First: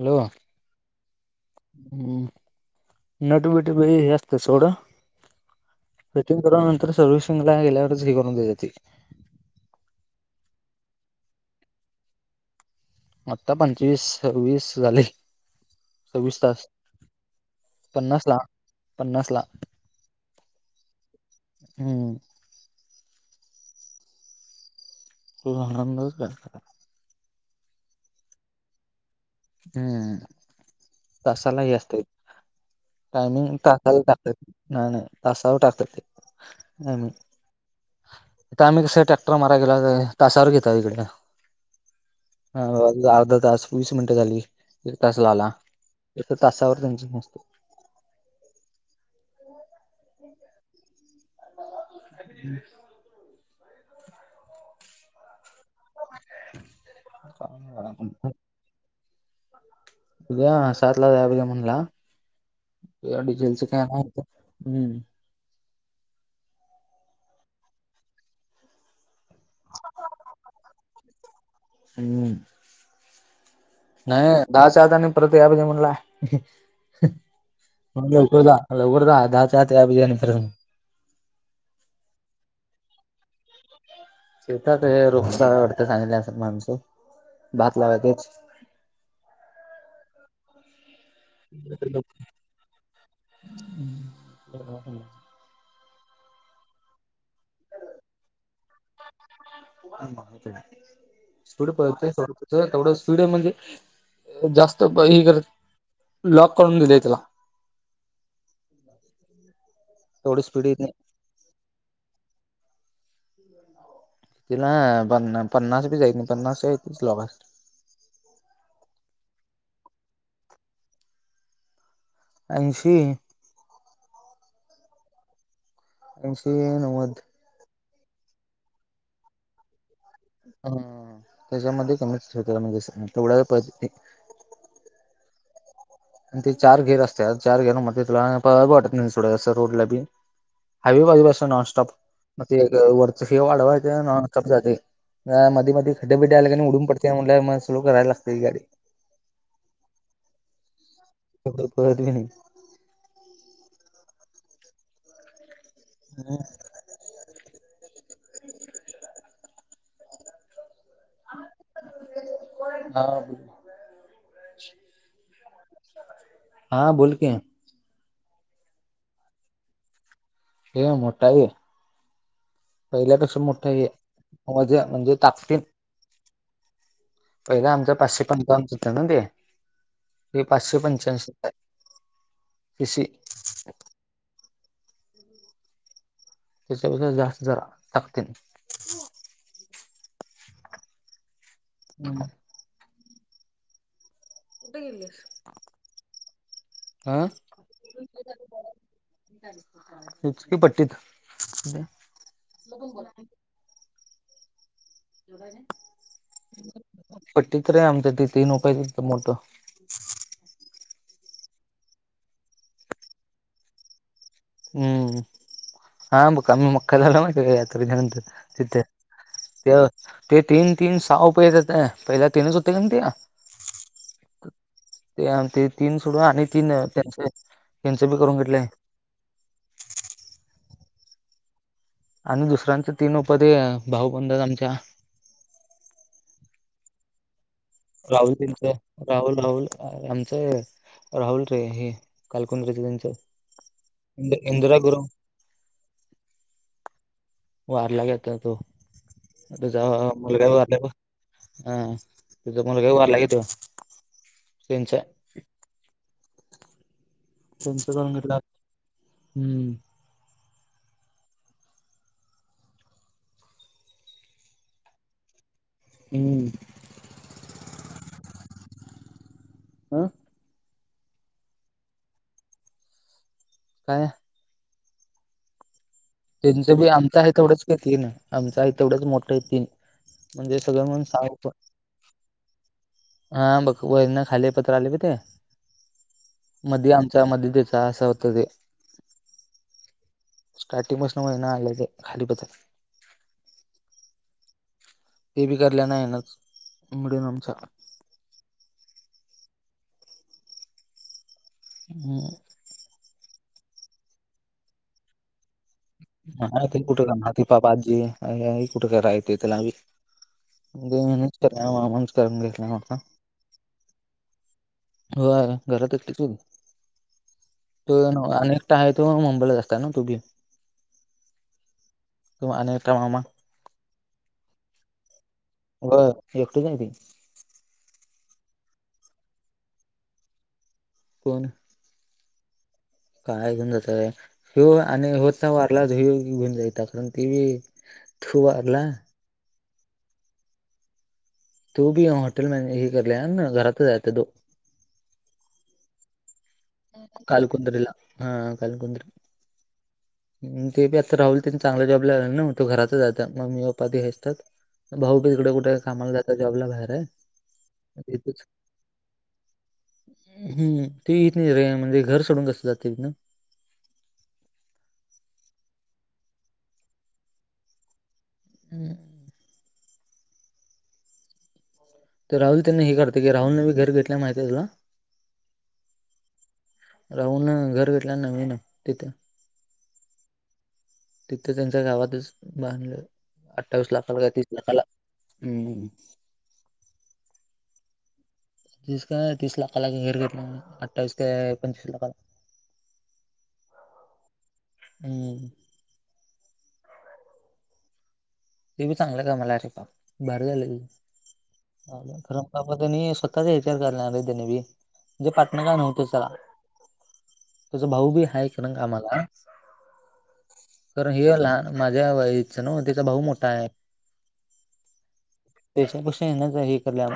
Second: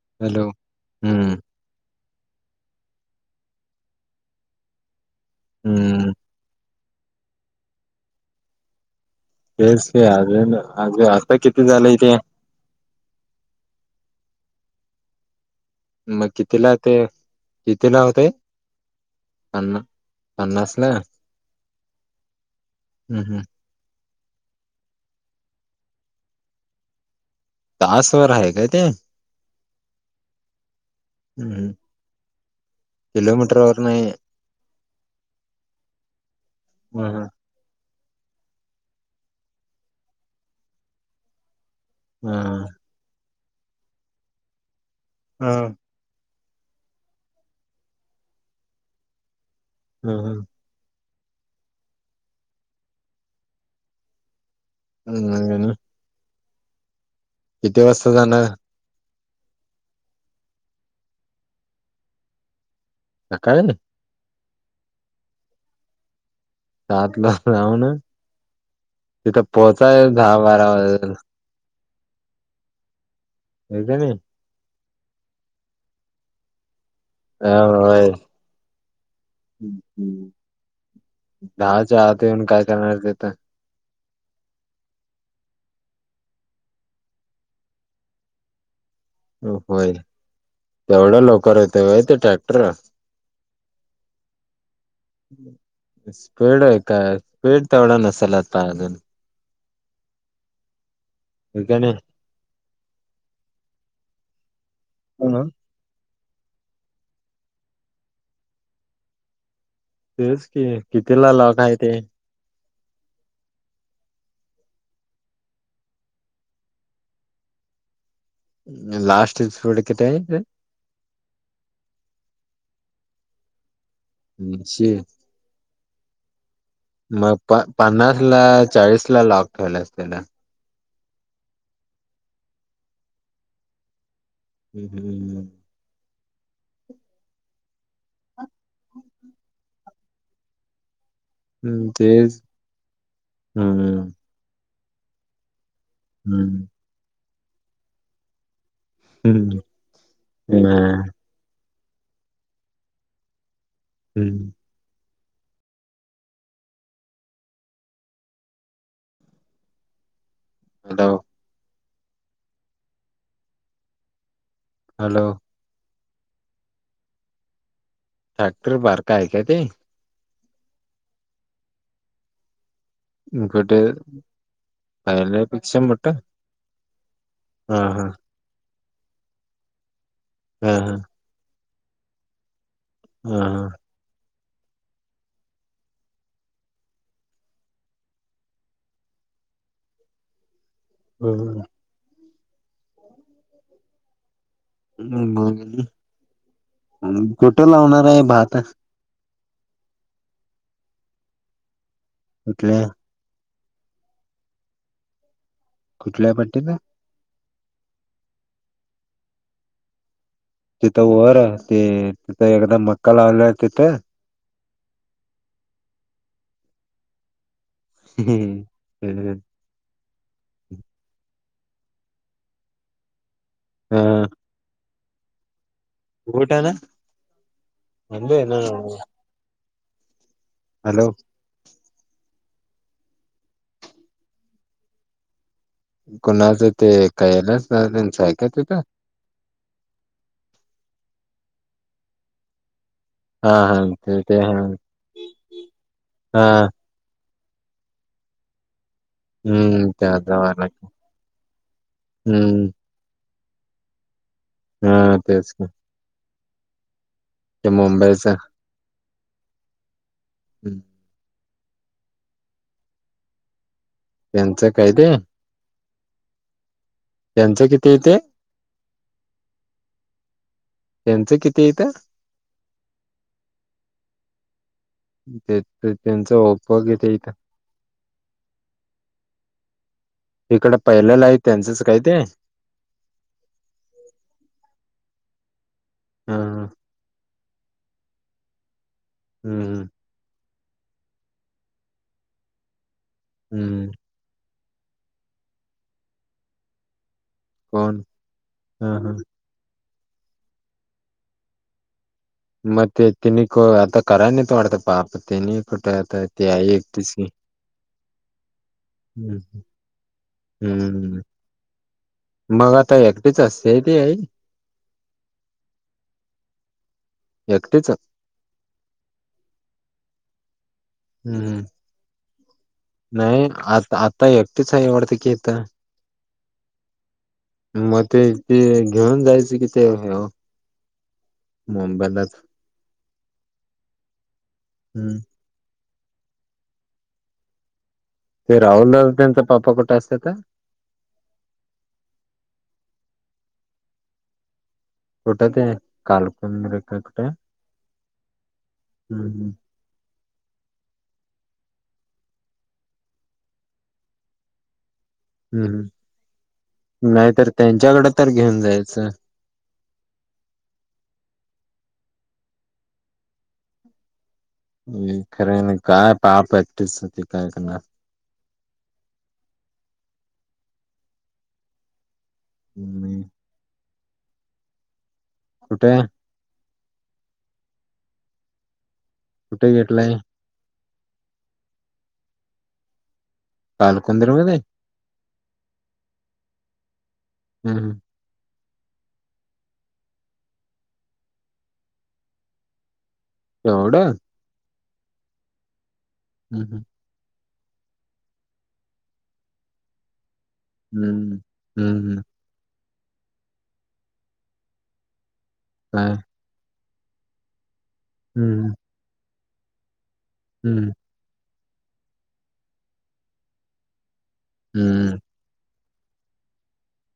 Hello हम्म नट बट बई असस्त सोड हम्म सेटिंग करून नंतर सर्वविसिंगला गेल्यावरच हे करून देती तेस अजे अज आता किती झालंय तेे आत्ता पंचवीस वीस झाली मग कितीला ते तिथे ला होते पन्नास ला पन्ना पन्नास ला हम्म हम् हम तु आनंद कर तासवरर आहे काय ते हम्म हम्म तसाालाही असत टायमिंग किलोमीटर वर तासाला नाही टाकतात नाही नाही तासाला टाकतात ते ह म आम्ही कसं ट्रॅक्टर मारा गेला तावर घेतो तिककडे हा ह अर्धा तास वीस मिनिटं झाली एक तास ला आला एक तासावर त्यांची नसतो हा हा हम् [unintelligible] हम् हे ना [unintelligible] किती वासता जाण उद्या सात ला जायाला पाहिजे म्हणला डिझेलचं सकाळी काय हम्म सात ल जाऊ ना तिथं पोहचायल दहा बारा वाजल हम्म होय का नाही दहाच्या आत आनी परत याला काय म्हणला? म होय लवकर जा लवकर दहा दहाच्या आहात येऊन काय करणार तिथं? शेतात हे रोखच वाटत चांगले असं माणसं भात लावाय तेच होय तेवढं लोक स्पीड आहे काय स्पीड तेवढा नसेल आता अजून हे पुढं का नाही. पळतय जा तेवढं स्टिंड म्हणजे जास्त हे ह. करत लॉक करून दिलेय तुला तेच की किती ला लॉक आहे ते? तिला पन्ना पन्नास बी जायत नाही पन्नास त [unintelligible] लॉ लास्ट [unintelligible] दिड कि आहे ऐंशी ऐंशी ऐंशी नऊ मग प पन्नास ला चाळीस ला लॉक ठेवला अस त्याला ह त्याच्यामध्ये कमीच ठ [unintelligible] म्हणजे तेवढा हम् हम् आणि ते चार घेर असते चार घेर मग तुला बट रोड ला ते हायवे बाजूला हम्म नॉनॉप तेच वर हे हम्म वाढवाॉनॉप जाते म म [unintelligible] खड्डेबड् आले का हम्म उडून पडय म्हलं मला स्लो कराय लागतयच गाडी हम्म ह करत [unintelligible] हम् हा हलव हा ब हॅलो हां बोल की फॅक्टरी बारका आहे काय ते? ह मोटा आहे की, पहिल्यापेक्षा मोठ कुठे हेज म्हणजे ताकतीन चंबट पहिले आमचं पाचशे पंचावन होत ना ते ते हा पाचशे हा पंच्याऐशी कशी हा हा. त्याच्यापेक्षा जास्त जरा ताकतीन हम हम्म हा कुठे लावणार आहे भात? तेचकी पट्टीत कुठल्या कुठल्या पट्टीला पट्टी तर आहे आमच्या त तीन उपाय मोठ तिथं वर ते तिथ एकदा मक्का लावला तिथं हम्म हा बघ आम्ही मका झाला ना कायात त विधानंत च ते तीन तीन सहा उपय ज पहिल्या तीनच होते का ते ह ते ते तीन सोडून आणि कुठ ना तीन त्यांचे त्यांचे बी करून म्हणजे ना घेतलेय हॅलो आणि दुसऱ्यांच तीन पध भाऊ बंधात आमच्या कुणाचं ते कायलाच नच राहुल ऐकत त्यांचं होेत राहुल राहुल आमचं राहुल रे हे कालकुन रेच त्यांचं हा हा ते इंद ते हा इंदिरा गुरव हा वारलागेता तो तुझा हम्म त्या मुलगा जावाला वारला अ तुझा हम्म मुलगा वारला क त हा तेच का त्यांच करून मुंबईच घेतलं हम्म हम्म त्यांचं काय ते हम्म त्यांचं किती य तेे त्यांचं किती येतं काय ठीक त्यांच त्यांचं बी आमच आहे तेथवडंच का ती आमच आहे तेवढंच मोठं आहे ती इकडे पहिलेलं आहेत त्यांचंच काय ते? हाम बघ वरन खालेपतर आलय बघ ते, ह मधी आमच्या मधी त्याच हा आस होतं ते हुं हुं. स्टार्टिंग पासन वरण आलय ते खाली पतर हम्म. हे बी करल्यान हाय हेनच मिडून आमच्या हो ना हा हा. हम्. म ते तेनिक आता कराय नाईत वाटत, पाप तेनी कुठ येतय? हा हाय ते कुठं काम हाती पाप बाबा आजी कुठे कराय ते हम्म त्याला लावील. हम्म. च [unintelligible] मग आता एकटीच असते ती आई व्हय घरातच एकटीच होती ना एकटीच तोय नवरा आणि अनेकटा हाय तो मुंबईलच असतात ना तो बी हम् हम् तो आणि एकटा मामा नाही आता आता एकटीच आहे आवडतें की इथ बर येतो मी बी मग ते ते घेऊन जायच कि ते ह्याव कोण? मुंबईलाच काय घेऊन जाताय? ह्यो आणि हम्म ह्यो होता वारला ह्यो घेऊन जाईता पण ती अ ते राहुल दाल त्यांचे पाप्पा कुठे असत्यात ओ. तो कणी हॉटेल मॅनेजमेंट घेतल्यानं, घरातच आहे आता तो कुठ ते अ? कालकुंदरे. कालकुंद्रीला हा हा कालकुंद्र हम्म अन् ते बी आता राहुल तेन त्यां चांगल्या जॉबला हाय न्हव, तो घरातच हाय आता मम्मी पप्पा ते हे आसत्यात भाऊ बी तिकड कुठ? हम्म कामाला जात्यात जॉबला बाहेरच नाहीतर त्यांच्याकडे हाय तर इथच घेऊन जायचं हुं हुं ते येत नाहीत रे म्हणजे घर सोडून कस जातील ना? खरे हाय ना काय पाप प्रॅक्टिस ते काय करणार? हुं. ते राहूल त्यांना हे करतय हम्म की, राहूलन बी घर घेतल्या माहित हाय तुला कुठ? राहूलन घर घेतल्याल नविन तिथ कुठ घेतलय? तिथं त्यांच्या गावातच बांधलं, अठ्ठावीस लाखाला का पालकुंद्र तीस मध्ये लाखाला हुं. हम्म. तीस काय तीस लाखाला घर घेतला म्हण, अठ्ठावीस काय पंचवीस लाखाला एवढ? हुं. हम् हुं. ते बी चांगल्या कामाला हाय. अरे पाप बर झाल हम्म राहुल्या हम्म खरं बाबा त्यांनी स्वतःचा इचार केला त्यान बी, म्हणजे पाटन काय नव्हतच तेला त्याच भाऊ बी हाय खरं हम्म न कामाला हम्म. करण हे लहान माझ्या वयाच ना तेचा भाऊ मोठा हाय. हुं हुं. त्याच्यापेक्षा हेनच हे करल्याल,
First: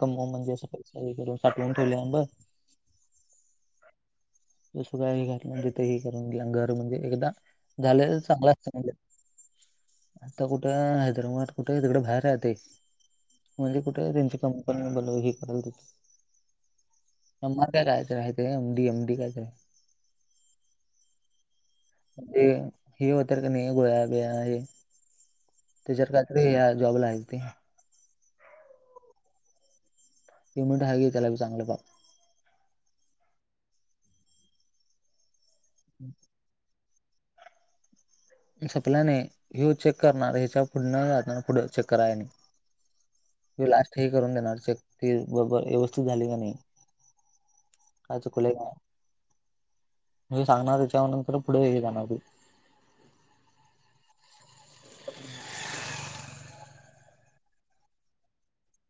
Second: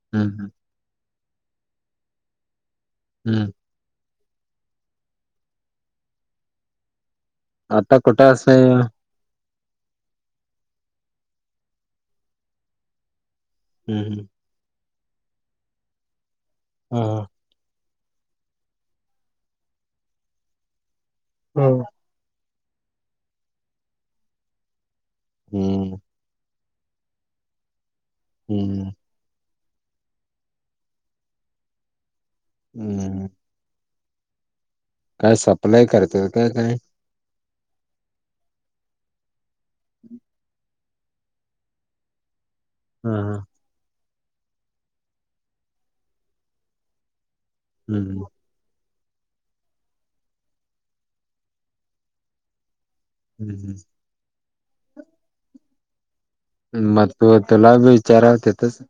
कमवून हम्म म्हणजे असं काही सगळीकडे साठवून ठेवले बघ. हम्म. सं काय हे घातलं तथ हे करून गेलं घर म्हणजे एकदा आता झाले कुठं असय चांगलंच [unintelligible] आता कुठे हैदराबाद कुठे तिकडे बाहेर राहते. म्हणजे कुठे हम्म त्यांची कंपनी ब ह [unintelligible] कराल त हा.. म का कायच राह ते एम, डी, एम, डी कायच. हम्म. म्हणजे हे होत का नाही गोळ्याबिया हे हम्म त्याच्यार का ते जॉबलाय आहेत ते. हम्म.. सिमंट आहे त्याला चगलं पा हम्म. काय सप्लाय करतो काय, काय? सपल्या नाही ह चेक करणार ह्याच्या पुढन जातायनी पुढे चेक कराय नाही. हा हा. लास्ट ह करून देणार चेक ती बरोबर व्यवस्थित झाली का नाही. का हम्म चुकुले का म सांगणार त्याच्यावर नंतर पुढे येई जाणार हम्म हम्म. ह [unintelligible] म्हटल तुला विचार होते तस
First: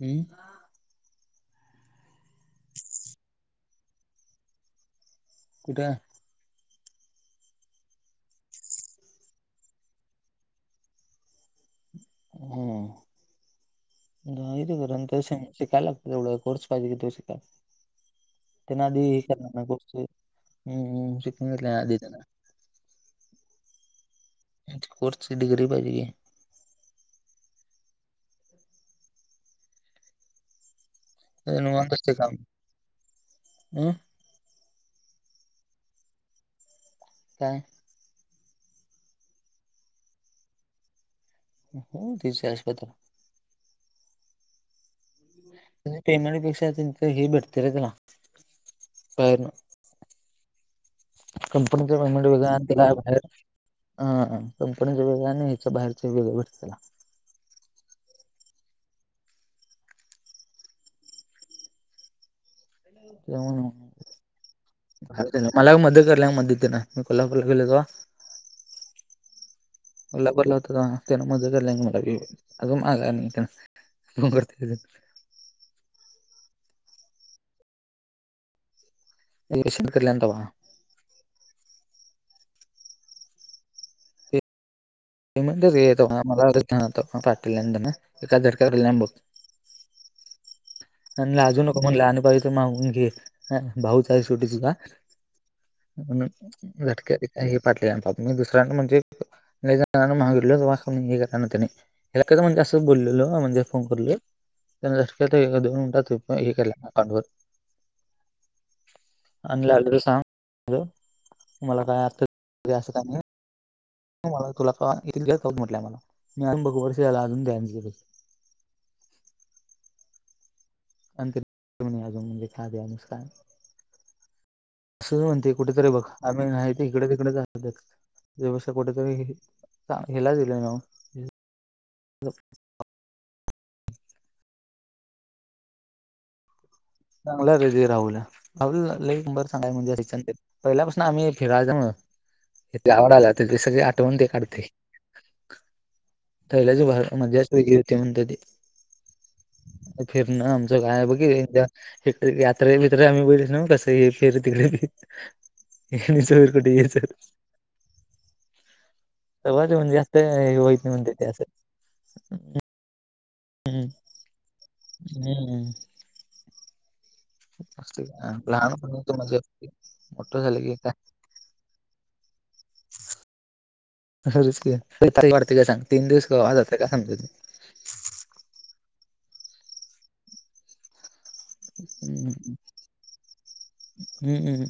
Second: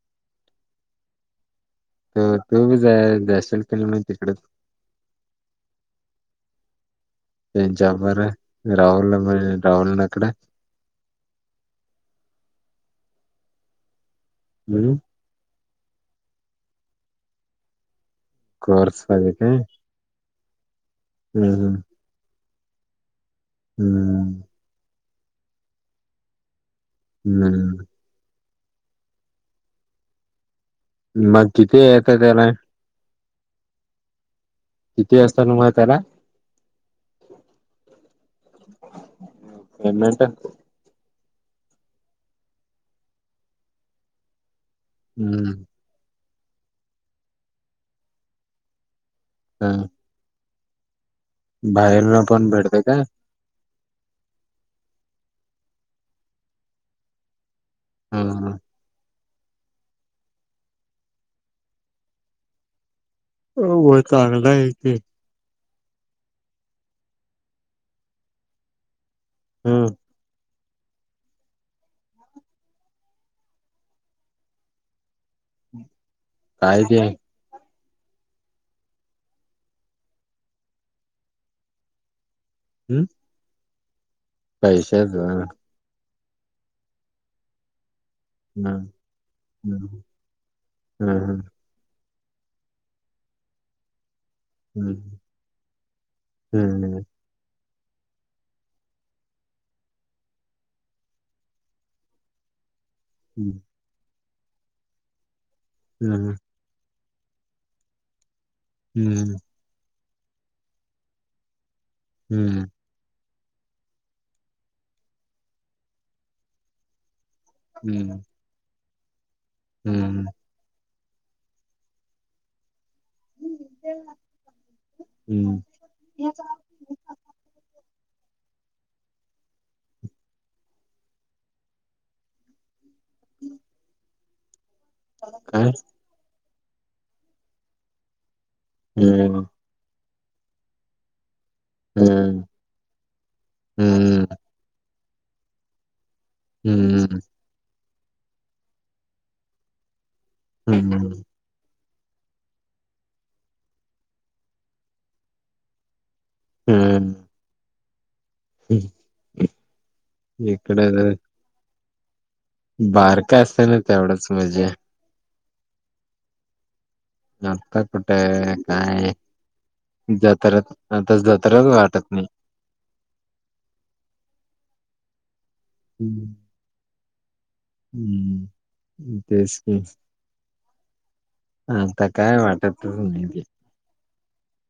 हम्म. तर तू बी जा जाशिल किनाय तिकड कुठे? तेनच्यापर राहुल राहुल ना अकडे हम्म. ते कर हम्म त शिकायला लागत तेवढा कोर्स पाहिजे की तो शिकायला. त्यांना आधी कोर्स हे मध्ये करणार काय लागत होत शिकून हम्म घेतल्या आधी त्यांला हम्म. कोर्सची डिग्री पाहिजे की. हम्म. मग की किती निवांत आहे असते काम एखाद्याला? हम्म. किती असतान वय त्याला? काय? एट [unintelligible] हो तिसच्या आसपास. हम्म. पेमेंटपेक्षा त्यांच हे भेटते रे त्याला बार हम्म. कंपनीचे बाहेरन कमेंट वज पण आणि भेटते तला का बाहेर [unintelligible] हा कंपनीचा वेगळा आणि ह्याच बाहेरच वेगळे भेटत. हम्म हम्म. हो चांगला आहे की त्यामुळे मला मदत कराया मदतीला एक लाख रूपये लगवा. हम्म. ला बरला होता त्या मजा केला मला अजून आला नाही [unintelligible] द बारतेज [unintelligible] काय ते. शिकल्यावर तवा? हम्म पैसेच [unintelligible] हम लाजू नको काही लागल मागून घे. सुटची का ह झटक [unintelligible] [unintelligible] [unintelligible] हम्म आणि लागलं तर सांग मला काय अर्थ ह असं का नाही. [unintelligible] हम्म हम्मम [unintelligible] अस म्हणते ह कुठेतरी बघ आम्ही नाही इकडे तिकडे कुठेतरी ह [unintelligible] [inaudible] हम् [unintelligible] [unintelligible] पहिल्यापासून आम्ही फिरायला जामु इथे आवड आला तिथ सगळी आठवण ते काढते. [unintelligible] [unintelligible] हे यात्रे मित्र आम्ही बोलच ना कसं हे फेर तिकडे जोर [unintelligible] हम्म [unintelligible] [unintelligible] हम् आता कुठे लहानपणी काय तर मजा मोठं जत्रा झालं आता जत्राच वाटत नाही. त [unintelligible] [unintelligible] आ आता काय वाटत तस नाही. हम्मम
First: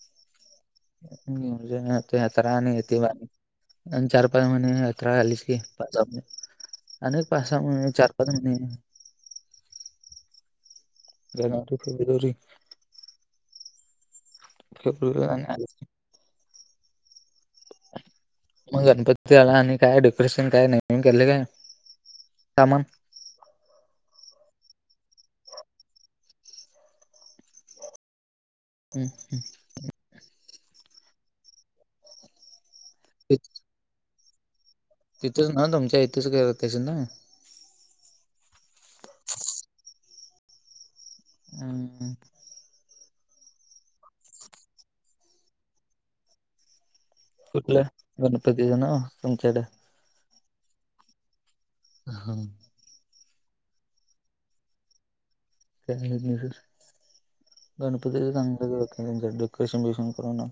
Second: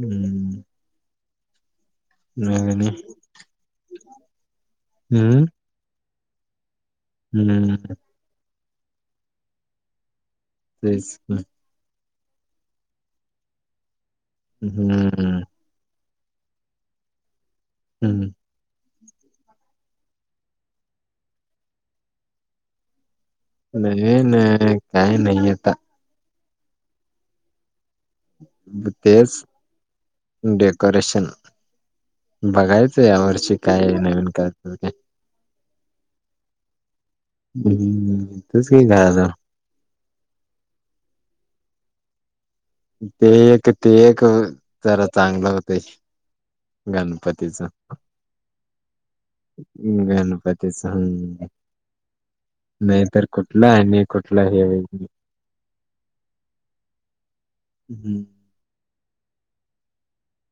हम्म यात्रा आणि नाही नाही येते बाारी आणि चार पाच महिने यात्रा आालीस हम्म की, हम्म [unintelligible] तेच की. जानेवारी फेब्रुवारी फेब्रुवारी हम्म आणि आगस्ट हम् ह मग गणपती आला आणि काय डेकोरेशन काय ने केले काय सामान नाही नाही काय नाही आता. हम्म. तेच डेकोरेशन बघायच या ति- वर्षी काय नवीन करत काय तिथंच ना तुमच्या इथेच त ना हम्म तेच काय कायतां [inaudible] ते एक ते एक जरा चांगलं होत गणपती. कुठलं? गणपतीच ना तुमच्याकडे ह गन पातीच हम् ह हां नाही तरर कुठला आहे कुठला हे हम्म गणपती सांग त्यांचं डेकोरेशन बकोशन करून